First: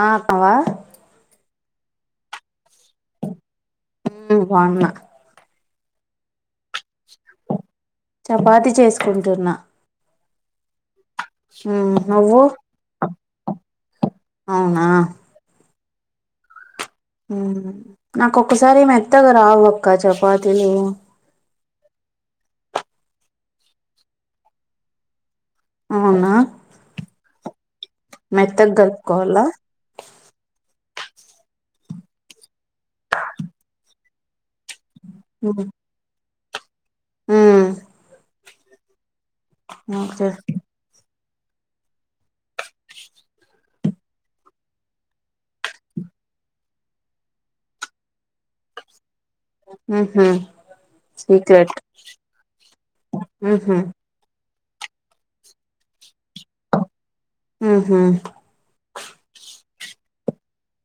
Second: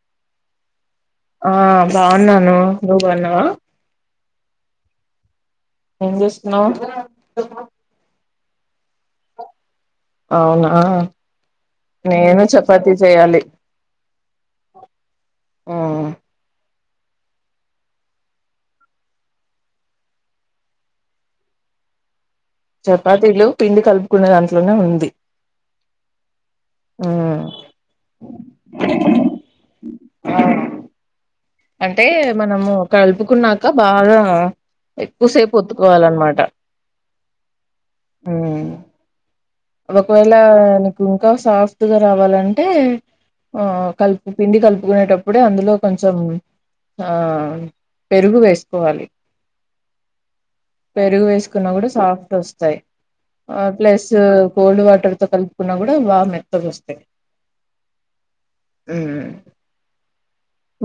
ఆ బాగున్నావా ఆ బావున్నాను నువ్ బవున్నావా నేను బాగున్నా ఏం చేస్తున్నావ్ చపాతి చేసుకుంటున్నా ఆవున ఆ ఉమ్ నువ్వు నేను చపాతీ చేయాలి అవునా ఆ నాకొక్కసారి మెత్తగా రావు అక్క చపాతీలు చపాతీలు పిండి కలుపుకునే దాంట్లోనే ఉంది అవునా ఉమ్ మెత్తగా కలుపుకోవాలా ఆ, అంటే మనము కలుపుకున్నాక బాగా ఎక్కువసేపు ఒత్తుకోవాలన్నమాట ఊ ఓకే ఒకవేళ నీకు ఇంకా సాఫ్ట్గా రావాలంటే ఆ కలుపు పిండి కలుపుకునేటప్పుడే అందులో కొంచెం ఆ పెరుగు వేసుకోవాలి ఉహు పెరుగు వేసుకున్నా సీక్రెట్ కూడా సాఫ్ట్ వస్తాయి ఆ ఉహు ప్లస్ కోల్డ్ వాటర్ తో కలుపుకున్నా కూడా బాగా మెత్తగా వస్తాయి ఉహు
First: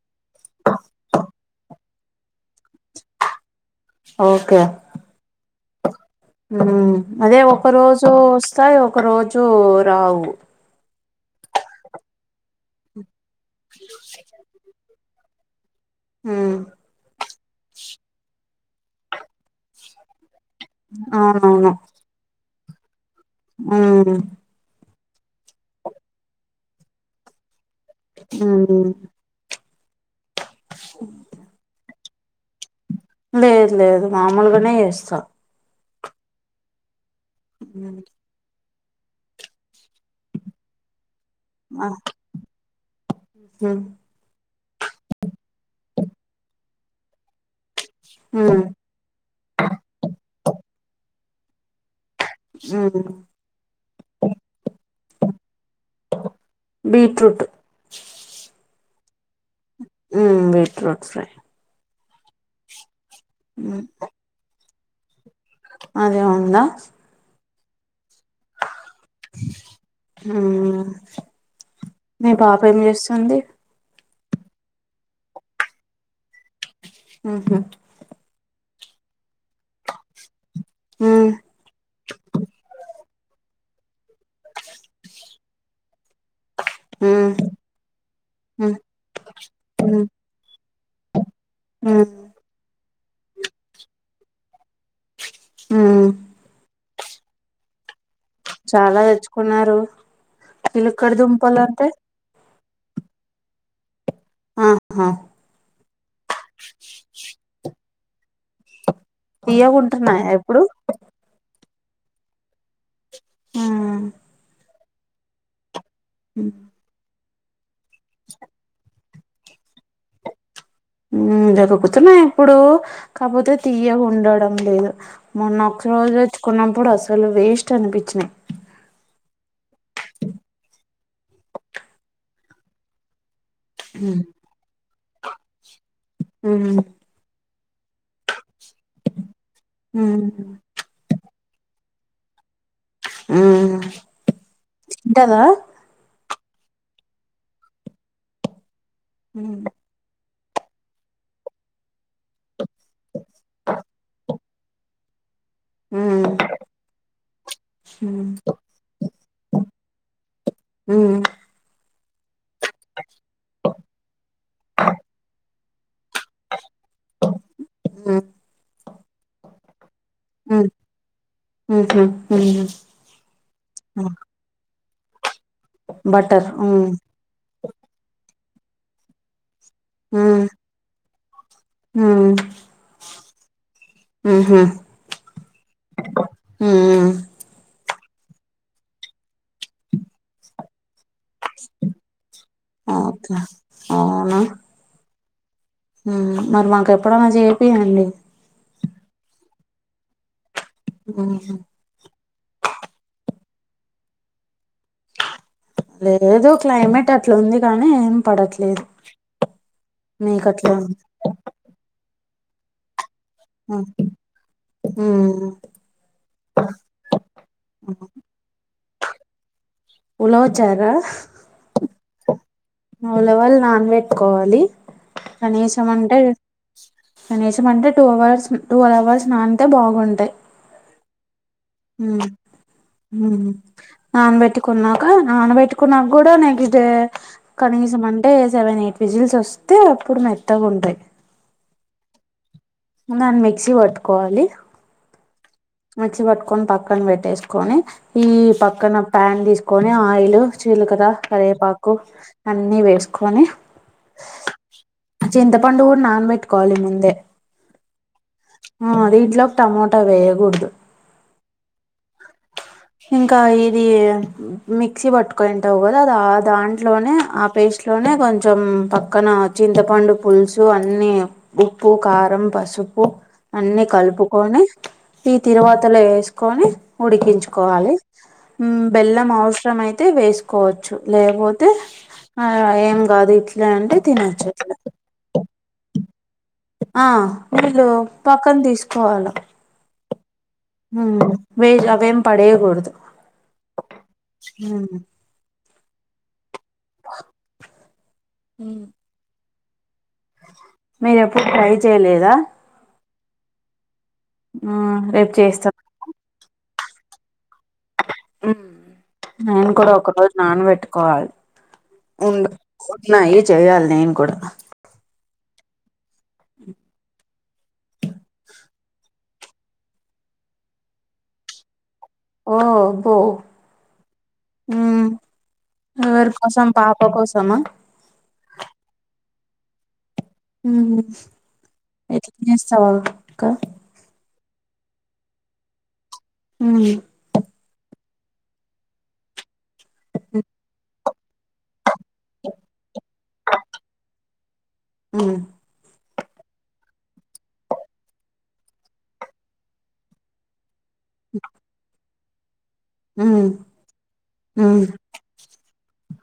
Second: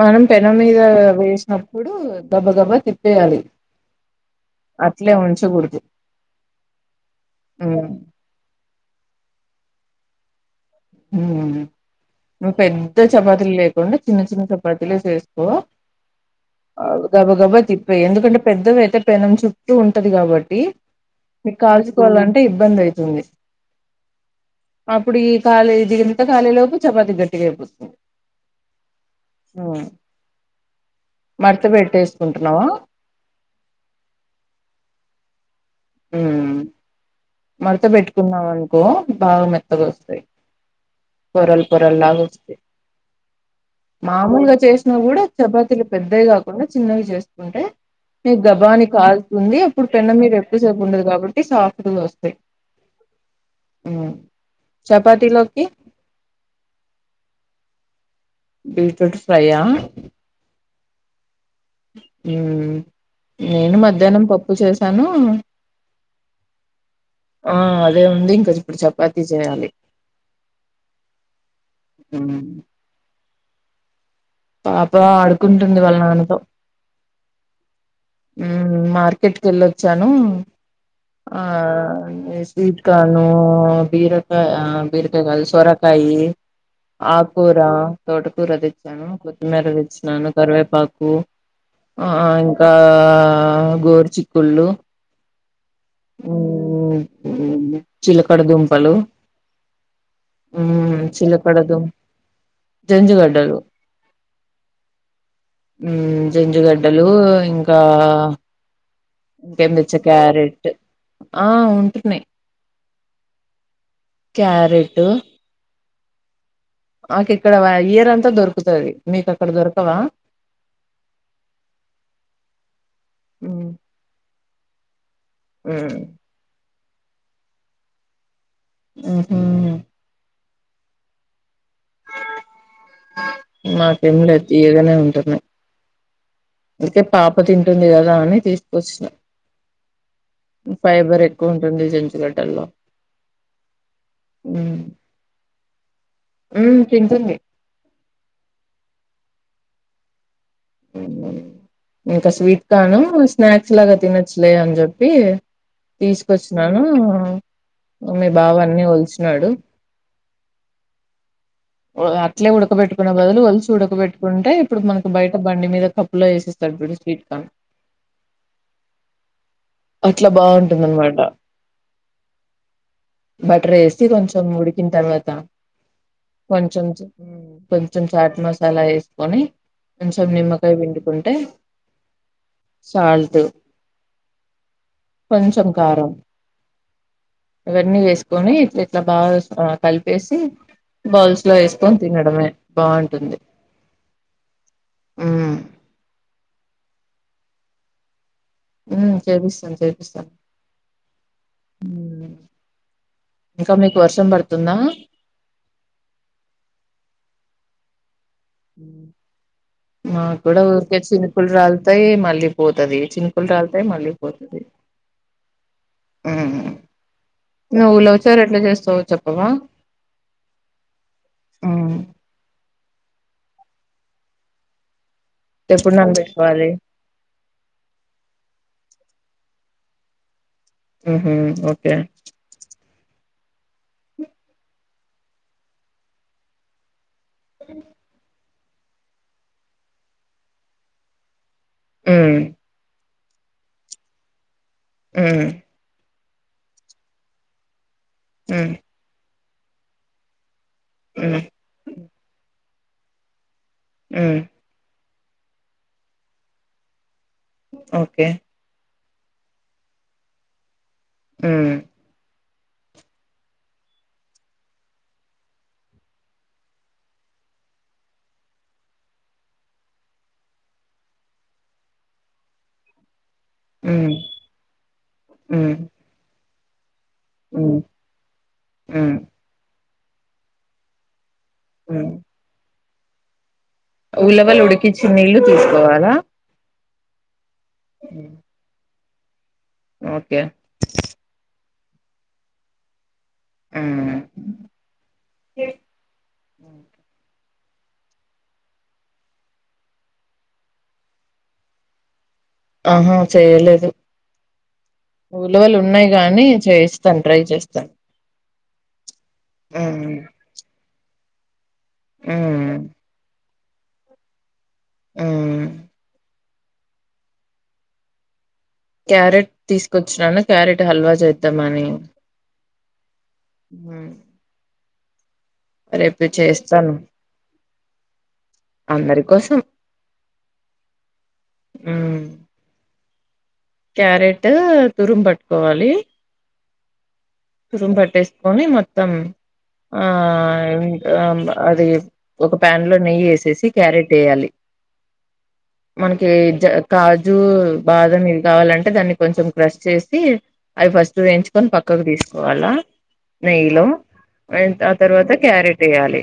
మనం పెనం మీద వేసి అప్పుడు గబ గబా తిప్పేయాలి ఓకే అట్లే ఉంచగూడ్దు ఉమ్ అదే ఒక రోజు వస్తాయ్ ఒక రోజు రావు అ నువ్ పెద్ద చపాతీలు లేకుండా చిన్న చిన్న చపాతీలె చేస్కో ఉమ్ అవ్ గబ గబ తిప్పెయ్ ఎందుకంటే పెద్దవి అయితే పెనం చుట్టూ ఉంటది కాబట్టి మీ అవునవును కాల్స్ అంటే ఇబ్బంది అయితుంది ఆ అప్పుడు ఈ ఖాళీ జిగింత కాలే లోపు చపాతి గట్టిగయిపోతుంది ఆ మర్త పెట్టేసుకుంటున్నావా లేదు లేదు మామూలుగనే యేస్తా హ్మ్ మడత ఉమ్ బెట్టుకున్నాం అనుకో బాగా మెత్తగొస్తయ్ పొరలు ఆ పొరలు లా వస్తయ్ ఉమ్ మామూలుగా చేసినా కూడా చపాతీలు పెద్దవి కాకుండా చిన్నవి చేసుకుంటే మీ ఉమ్ గబాని కాల్తుంది అప్పుడు పెన్నమ్ మీద ఎక్కువసేపు ఉండదు కాబట్టి సాఫ్ట్ గా వస్ చపాతీలోకి అ బీట్రూటు బీట్రూట్ ఫ్రైయా హ్మ్ బీట్రూట్ ఫ్రైయ్ ఉమ్ నేను మ్మ్ మధ్యాహ్నం పప్పు చేసాను అదే ఉందా ఆ అదే ఉంది ఇంక ఇప్పుడు చపాతీ చేయాలి మ్మ్ మీ ఉమ్. పాపేమ్ చేస్తుంది పాప ఆడుకుంటుంది వాళ్ళ నాన్నతో హ్మ్ హు హ్మ్ మార్కెట్ కెళ్ళొచ్చాను హ్మ్ ఆ స్వీట్ కార్నూ బీర ఆ బీరకాయ్ కాదు సోరకాయి మ్మ్ ఆకూర తోటకూర మ్మ్ దెచ్చాను కొత్తిమీర మ్మ్ తెచ్చినాను కరివేపాకు మ్మ్ ఆ ఇంకా గోరు చిక్కుళ్ళు హ్మ్ ఆ చిలకడ దంపలు చాలా తెచ్చుకున్నారు హ్మ్ చిలక్కడ దుంపలు చిలకడదుం అంటే జంజుగడ్డలు ఆహా హ్మ్ జంజుగడ్డలు ఇంకా ఇంకేం దెచ్చ తీయగుంటున్నాయా ఇప్పుడు క్యారెట్ ఆ ఉంటున్నయ్ మ్మ్ క్యారెటు ము మాకిక్కడ ఇయర్ అంతా దొరుకుతయ్ మీకక్కడ దొరకవా హ్మ్ దొరుకుతున్నయ్ ఇప్పుడు కాక్పోతే ఉమ్ తియ్యగుండడం లేదు మొన్న ఒక్క ఉమ్ రోజు తెచ్చుకున్నప్పుడు అసలు వేస్ట్ అనిపిచినయ్ హ్మ్ హు కా నాకేం లేదు తియగనే ఉంటున్నాయి మ్మ్ అందుకే పాప తింటుంది కదా అని తీసుకొచ్ మ్ ఫైబర్ ఎక్కువ ఉంటుంది జంచుగడ్డల్లో ఆ తీంటదా మ్ తింటుంది మ్ ఇంకా స్వీట్ కాను స్నాక్స్ లాగా తినొచ్చులే అని చెప్పి తీసుకొచ్చిన మీ బావ అన్ని వల్చినాడు మ్ అట్లే ఉడకబెట్టుకునే బదులు కలిసి ఉడకబెట్టుకుంటే ఇప్పుడు మనకి బయట బండి మీద క ప్పులో వేసిస్తాడు స్వీట్ కన్ అట్లా బాగుంటుందన్నమాట బటర్ వేసి కొంచెం ఉడికిన తారువాత బటర్ కొంచెం కొంచెం చాట్ మసాలా వేసుకొని కొంచెం నిమ్మక్ కాయ పిండుకుంటే సాల్ట్ కొంచెం కారం మ్ ఇవన్నీ వేసుకొని ఇట్లా బాగా అ కలిపేసి బౌల్స్ లో వేసుకొని తినడమే ఓకే బాగుంటుంది మ్ మ్ మరి మాకు ఎప్పుడనా చేపియండి మ్ చూపిస్తాను చపిస్తాను మ్ హు ఇంకా మీకు వర్షం పడుతుందా లేదు క్లైమేట్ అట్లుంది కానీ ఏం పడట్లే మా కూడా అట్లా ఊరికే చినుకులు రాలుతాయి మళ్ళీ పోతది చిన్ కులు రాలుతాయి మళ్ళీ పోతదిమ్ నువ్ లో సార్ ఎట్లా చేస్తావో చెప్పవా ఉలవ చారా ఉమ్. ఉలవలు నాన్ పెట్టుకోవాలి కనీసం ఎప్పుడు అంటే నానబెట్టుకోవాలి కానిసమంటే టూ అవర్స్ టూవెల్ అవర్స్ నానీతే బాగుంటాయి మ్ హు ఓకే నానబెట్టుకున్నాక నానబెట్టుకున్నాక కూడా నెక్స్ట్ డే కనీసం అంటే సెవెన్ ఎయిట్ విజిల్స్ వస్తే అప్పుడు మెత్తగా ఉంటాయి మ్ దన్ మిక్సీ పట్టుకోవాలి మ్ మిక్సీ పట్టుకొని పక్కన పెట్టేసుకొని ఈ హ్మ్ పక్కన ప్యాన్ తీసుకొని ఆయిల్ జీలకర హ్మ్ కరివేపాకు అన్నీ వేసుకొని మ్ చింతపండు కూడా నానబెట్టుకోవాలి ముందే ఓకే ఆ అదిట్లోక్ టమోటా వేయకూడదు మ్ ఇంకా ఇది మిక్సీ పట్టుకుని ఉంటావు కదా రా ఆ దాంట్లోనే ఆ పేస్ట్ లోనే కొంచెం పక్కన చింతపండు పులుసు అన్నీ ఉప్పు కారం పసుపు అన్ని హ్మ్ కలుపుకొని ఈ హ్మ్ తిరువాతలో ఏసుకొని ఉడికిం హ్మ్ కోవాలి హ్మ్ బెల్లం అవసరం అయితే వేసుకోవచ్చు లేకపోతే హ్మ్ ఆ ఏం గాదు ఇట్ల అంటే తినొచ్చు ఉలవలు ఇట్లా ఉడికిచ్చి నీళ్లు తీసుకోవాలా ఆ నీళ్ళు హ్మ్. పక్కన తీసుకోవాల ఓకే ఉ వే అవేం పడేయకూడదు ఉ ఉ మీరే ఎప్పుడు ట్రై జేయలేదా అహా చేయలేదు ఆ రేపు చేస్తా ఉలువలు ఉన్నాయి గానీ చేసి సన్ రైజ్ చేస్తాను నేను కూడా ఒక హ్మ్ రోజు నానబెట్టుకోవాలి ఉం హ్మ్ ఉన్నాయి చెయాలి నేను కూడా ఉమ్ క్యారెట్ తీసుకొచ్చినాను క్యారెట్ హల్వా జేద్దామని ఓ పో ఉమ్ రేపు ఎవరి కోసం చేస్తాను పాప కోసమ అందరి కోసం ఉ ఎట్ల చేస్తవ్ అక్క క్యారెటు తురుం పట్టుకోవాలి ఉ తురుం పట్టేసుకొని మొత్తం ఆ అది ఒక ప్యాన్లో నెయ్యి వేసేసి క్యారెట్ ఎయ్యలి ఉమ్ మనకి జ కాజు బాదం ఇవి కావాలంటే దాన్ని కొంచెం క్రష్ చేసి అవి ఫస్ట్ వేయించుకొని పక్కకు తీసుకోవాలా ఉమ్ నెయ్యిలో ఆ తర్వాత క్యారెట్ వేయ్యాలి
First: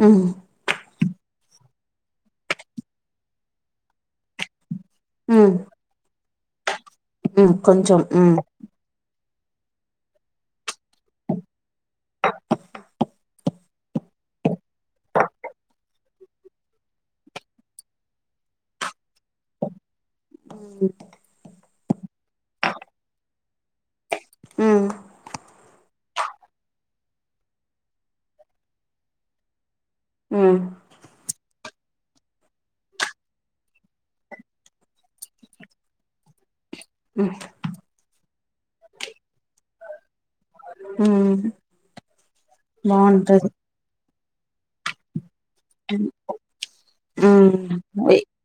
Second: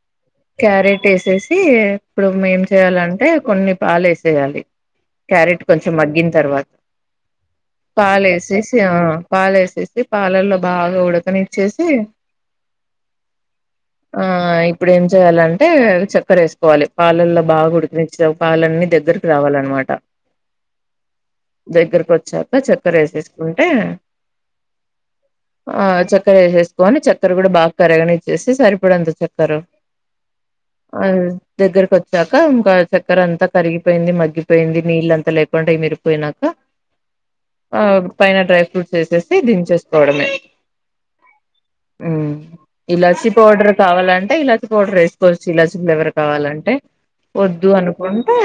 హమ్ క్యారెట్ ఏసేసి ఇప్పుడు ఏం చేయాలంటే కొన్ని పాలు వేసేయాలి ఉమ్ క్యారెట్ కొంచెం మగ్గిన్ తర్వాత ఉమ్ కొంచెం పాలు ఉమ్ వేసేసి ఆ పాలేసేసి పాలల్లో బాగా ఉడకనిచ్చేసి ఆ ఇప్పుడు ఏం చేయాలంటే చక్కర వేసుకోవాలి పాలల్లో బాగుడు పాలన్నీ దగ్గరకి రావాలనమాట ఉ దగ్గరకు వచ్చాక చక్కర వేసేసుకుంటే హు ఆ చక్కెర వేసేసుకొని చక్కెర కూడ బాగ కరగనిచ్చేసి సరిపడింత చక్కర ఆ ఆ దగ్గరకి వచ్చాక ఇంకా చక్కెర అంత కరిగిపోయింది మగ్గిపోయింది నీళ్లు అంతా లేకుండా ఇమీరు పోయినాక అ పైన డ్రై ఫ్రూట్స్ వేసేసి దింపేసి డమే ఉమ్ హమ్ ఇలాచి బాగుంటది పౌడర్ కావాలంటే ఇలాచి పౌడర్ వేసుకోవచ్చు ఇలాచి ఫ్లేవర్ కావాలంటే ఉమ్ వద్దు అనుకుంటే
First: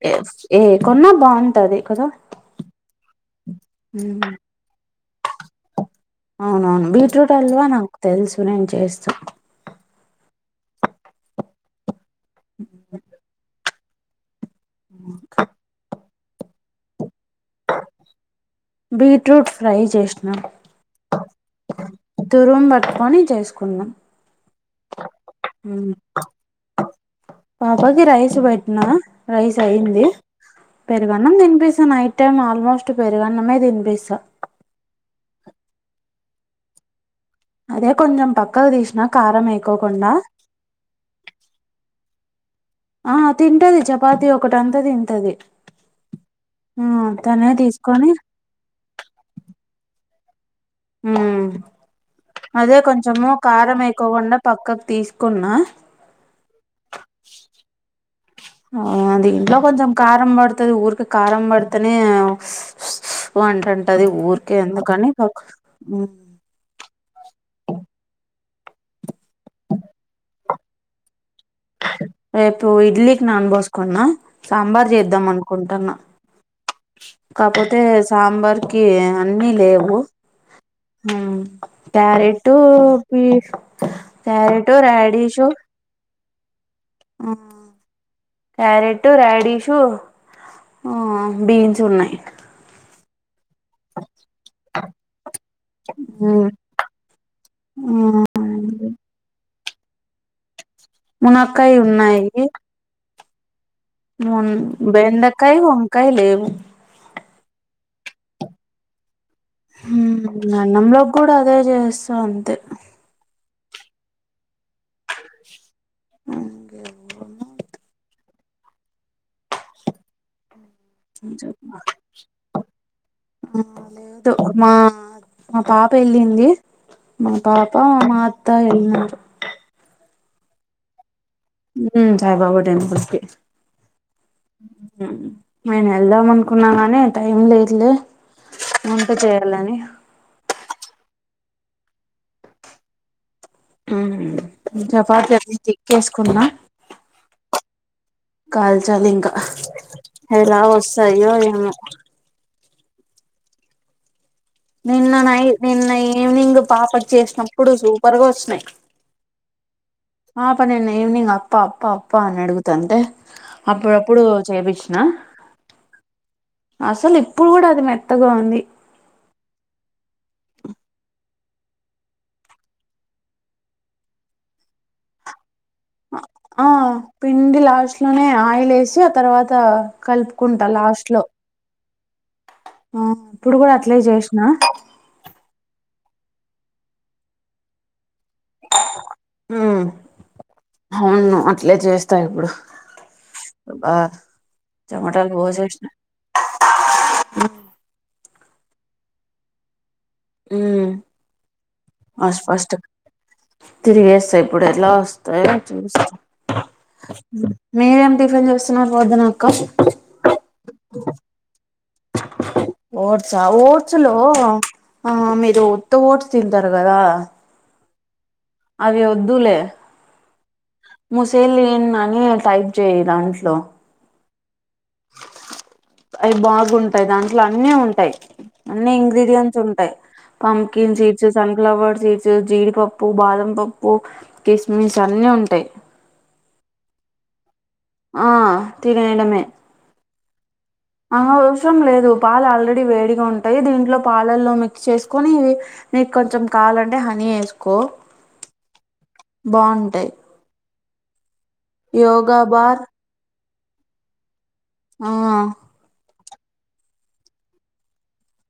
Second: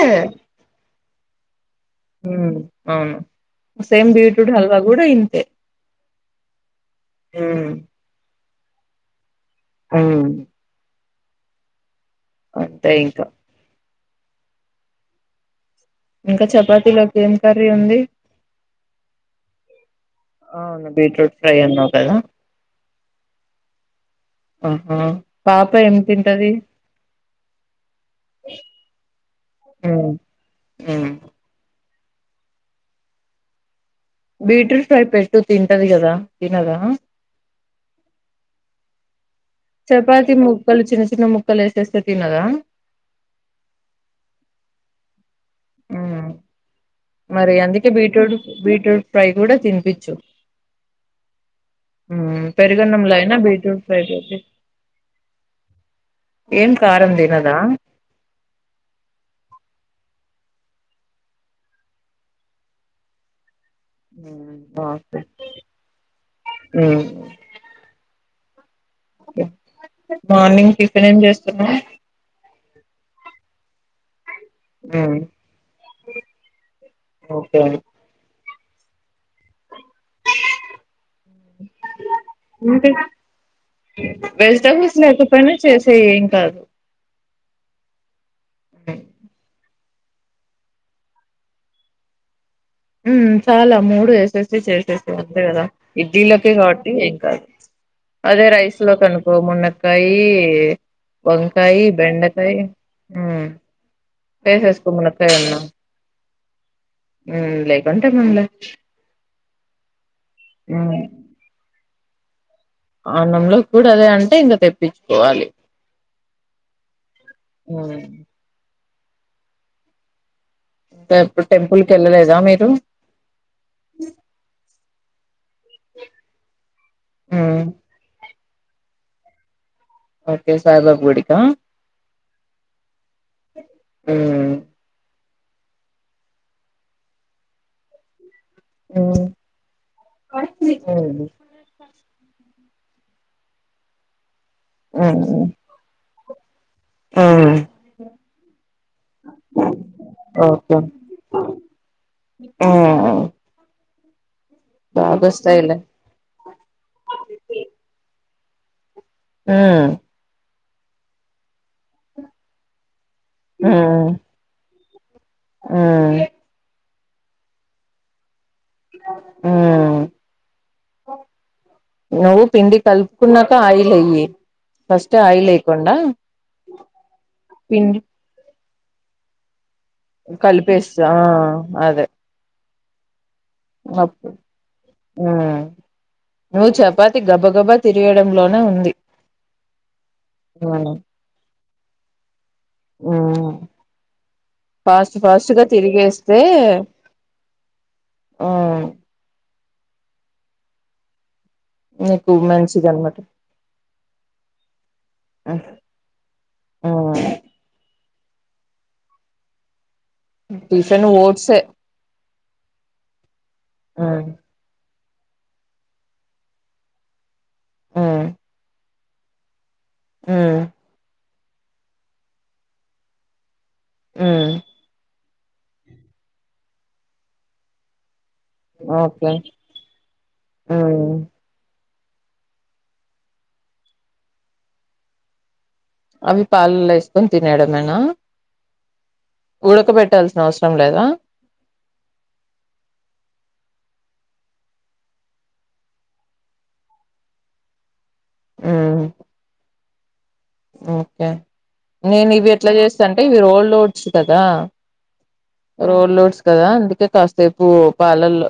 ఏ కొన్నా బాగుంటది కదా హు అవును సేమ్ ఉమ్ బీట్రూట్ హల్వా కూడా ఇంతే. అవునవును బీట్రూట్ హల్వ నాకు తెలుసు నేను చేస్తా. ఉమ్. అంతే ఇంకా. ఇంకా చపాతిలోకి ఏం కర్రీ ఉంది. బీట్రూట్ ఫ్రై చేసిన. అవును బీట్రూట్ ఫ్రై అన్నావు కదా. దూరం పట్టుకొని చేసుకున్నాం ఆహ్ పాప ఏం తింటది. పాపాకి రైస్ పెట్టినా రైస్. ఏంది ఉమ్, ఉమ్. పెరుగన్నం తినిపిస్తా నైట్ టైమ్ ఆల్మోస్ట్ పెరుగన్నమే తినిపిస్తా బీట్రూట్ ఫ్రై పెట్టు తింటది కదా తినదా. అదే కొంచెం పక్కకు తీసిన కారం మై. చపాతి ముక్కలు చిన్న చిన్న ముక్కలు ఏసేస్తే తిన్నదా. ఆహ్ తింటది చపాతి ఒకటంతా తింటది. ఉమ్. ఆహ్ తనే మరి అందుకే తీసుకొని. బీట్రూట్ బీట్రూట్ ఫ్రై కూడా తినిపించ్చు. ఉమ్ అదే పెరుగన్నంలో కొంచెము అయినా కారం బీట్రూట్ ఫ్రై పెట్టి ఏకోకుండా పక్కకు తీసుకున్నా. ఏం కారం తినదా. ఆహ్ దీంట్లో కొంచెం కారం పడుతాది ఊరికే కారం పడతానే స్. స్ స్ అంటుంటది ఊరికే ఉమ్, ఎందుకని ఓకే పక్ ఉమ్. ఉమ్. మార్నింగ్ టిఫిన్ ఏం చేస్తున్నారు. రేపు ఇడ్లీకి నాన్ బోస్కున్నా సాంబార్ ఉమ్ చేద్దాం అనుకుంటున్నా ఓకే కాకపోతే. సాంబార్కి అన్నీ లేవు. ఆహ్ క్యారెట్టు అంటే బి వెజిటబుల్స్ లేకపోయినా చేసేయ్ ఏం కాదు క్యారెట్ రాడిష్. ఆహ్ బీన్స్ ఉన్నాయి. ఉమ్ చాలు ఆ మూడు వేసేసి చేసేసై అంతే కదా ఉమ్ ఇడ్లీలకి కాబట్టి ఏం కాదు. ఆ అదే రైస్లకు అనుకో మునక్కయి. మునక్కాయ వంకాయ ఉన్నాయి బెండకాయ ఉమ్. వేసేసుకో మునక్కాయ బెండకాయ అన్నా వంకాయ లేవు. ఉమ్ లేకుంటే మన్లే. ఉమ్ అన్నంలోకి కూడా అదే చేస్తా అంతే. అన్నంలో కూడా అదే అంటే ఇంకా తెప్పించుకోవాలి. ఉమ్. ఎప్పుడు టెంపుల్కెళ్ళలేదా మీరు. ఆహ్ మా. మా పాప ఏళ్ళింది మా ఉమ్ పాప మా అత్త ఏళ్ళినారు. ఓకే సాయిబాబా గూడికా. ఉమ్ సాయిబాబా టెంపల్స్కి ఉమ్. నేను వెళ్దాం అనుకున్నా గాని టైం లేదులే వంట చేయాలని. వు [unintelligible] ఆహ్ చపాత అన్నీ చెక్ చేసుకున్నా [unintelligible] ఆ కాల్చాలి ఇంకా ఎలా వస్తాయో ఏమో ఉం నిన్న నై బాగొస్తాయిలే నిన్న ఈవినింగ్ పాపడ్ చేసినప్పుడు సూపర్గా వచ్చినయి ఉం పాప నిన్న ఈవినింగ్ అప్ప అప్ప అప్ప అని అడుగుత అంటే అప్పుడప్పుడు చేపిచినా ఉం అసలు ఇప్పుడు కూడా అది మెత్తగా ఉంది ఉం నువ్వు పిండి కలుపుకున్నాక ఆయిల్ వేయ్యి ఫస్ట్ ఆయిల్ అయి ఆ పిండి లాస్ట్ లోనే ఆయిల్ వేసి ఆ తర్వాత కలుపుకుంటా కలిపేస్తా లాస్ట్ లో అదే ఆ ఇప్పుడు కూడా అట్ల చేసినా ఉం నువ్వు చపాతి గబ గబా తిరిగేయడంలోనే ఉంది ఉం అవును అట్లే చేస్తా ఇప్పుడు ఉం బా ఫాస్ట్ చెమటలు ఫాస్ట్గా పోసేసిన తిరిగేసి తే ఉం ఉం కు మన్సిజన్ట [unintelligible] తిరిగేస్తా ఇప్పుడు ఎలా వస్తాయ చూస్తా మీరేమి టిఫెన్ చేస్తున్నారు పొద్దున అక్క టిఫిన్ ఓట్స్ ఓట్సా ఓట్స్ లో ఉమ్ ఆ మీరు ఉత్త ఓట్స్ తింటారు కదా ఉం అవి వద్దులే ఉం ముూసేలు [unintelligible] ఏ అని టైప్ చేయయి దాంట్లో ఉం అవి బాగుంటాయి దాంట్లో అన్నీ ఉంటాయి అన్ని ఓకే ఇంగ్రిడియంట్స్ ఉంటాయి పంపికిన్ ఉమ్ సీడ్స్ సన్ఫ్లవర్ సీడ్స్ జీడిపప్పు బాదం పప్పు కిస్మిస్ అన్ని ఉంటాయి అవి పాలలో వేసుకొని తినేయడమేనా ఆ తినేయడమే ఉడకబెట్టాల్సిన అవసరం లేదా ఆ అవసరం లేదు పాలు ఆల్రెడీ వేడిగా ఉంటాయి దీంట్లో పాలల్లో మిక్స్ చేసుకొని నీకు కొంచెం కావాలంటే హనీ వేసుకో ఉమ్ బాగుంటాయి ఓకే నేను యోగా ఇవి ఎట్లా బార్ చేస్తా అంటే ఇవి ఓల్డ్ ఓట్స్ కదా హౌ ఆ రోడ్ [unintelligible] లోడ్స్ కదా అందుకే కాససేపు పాలలు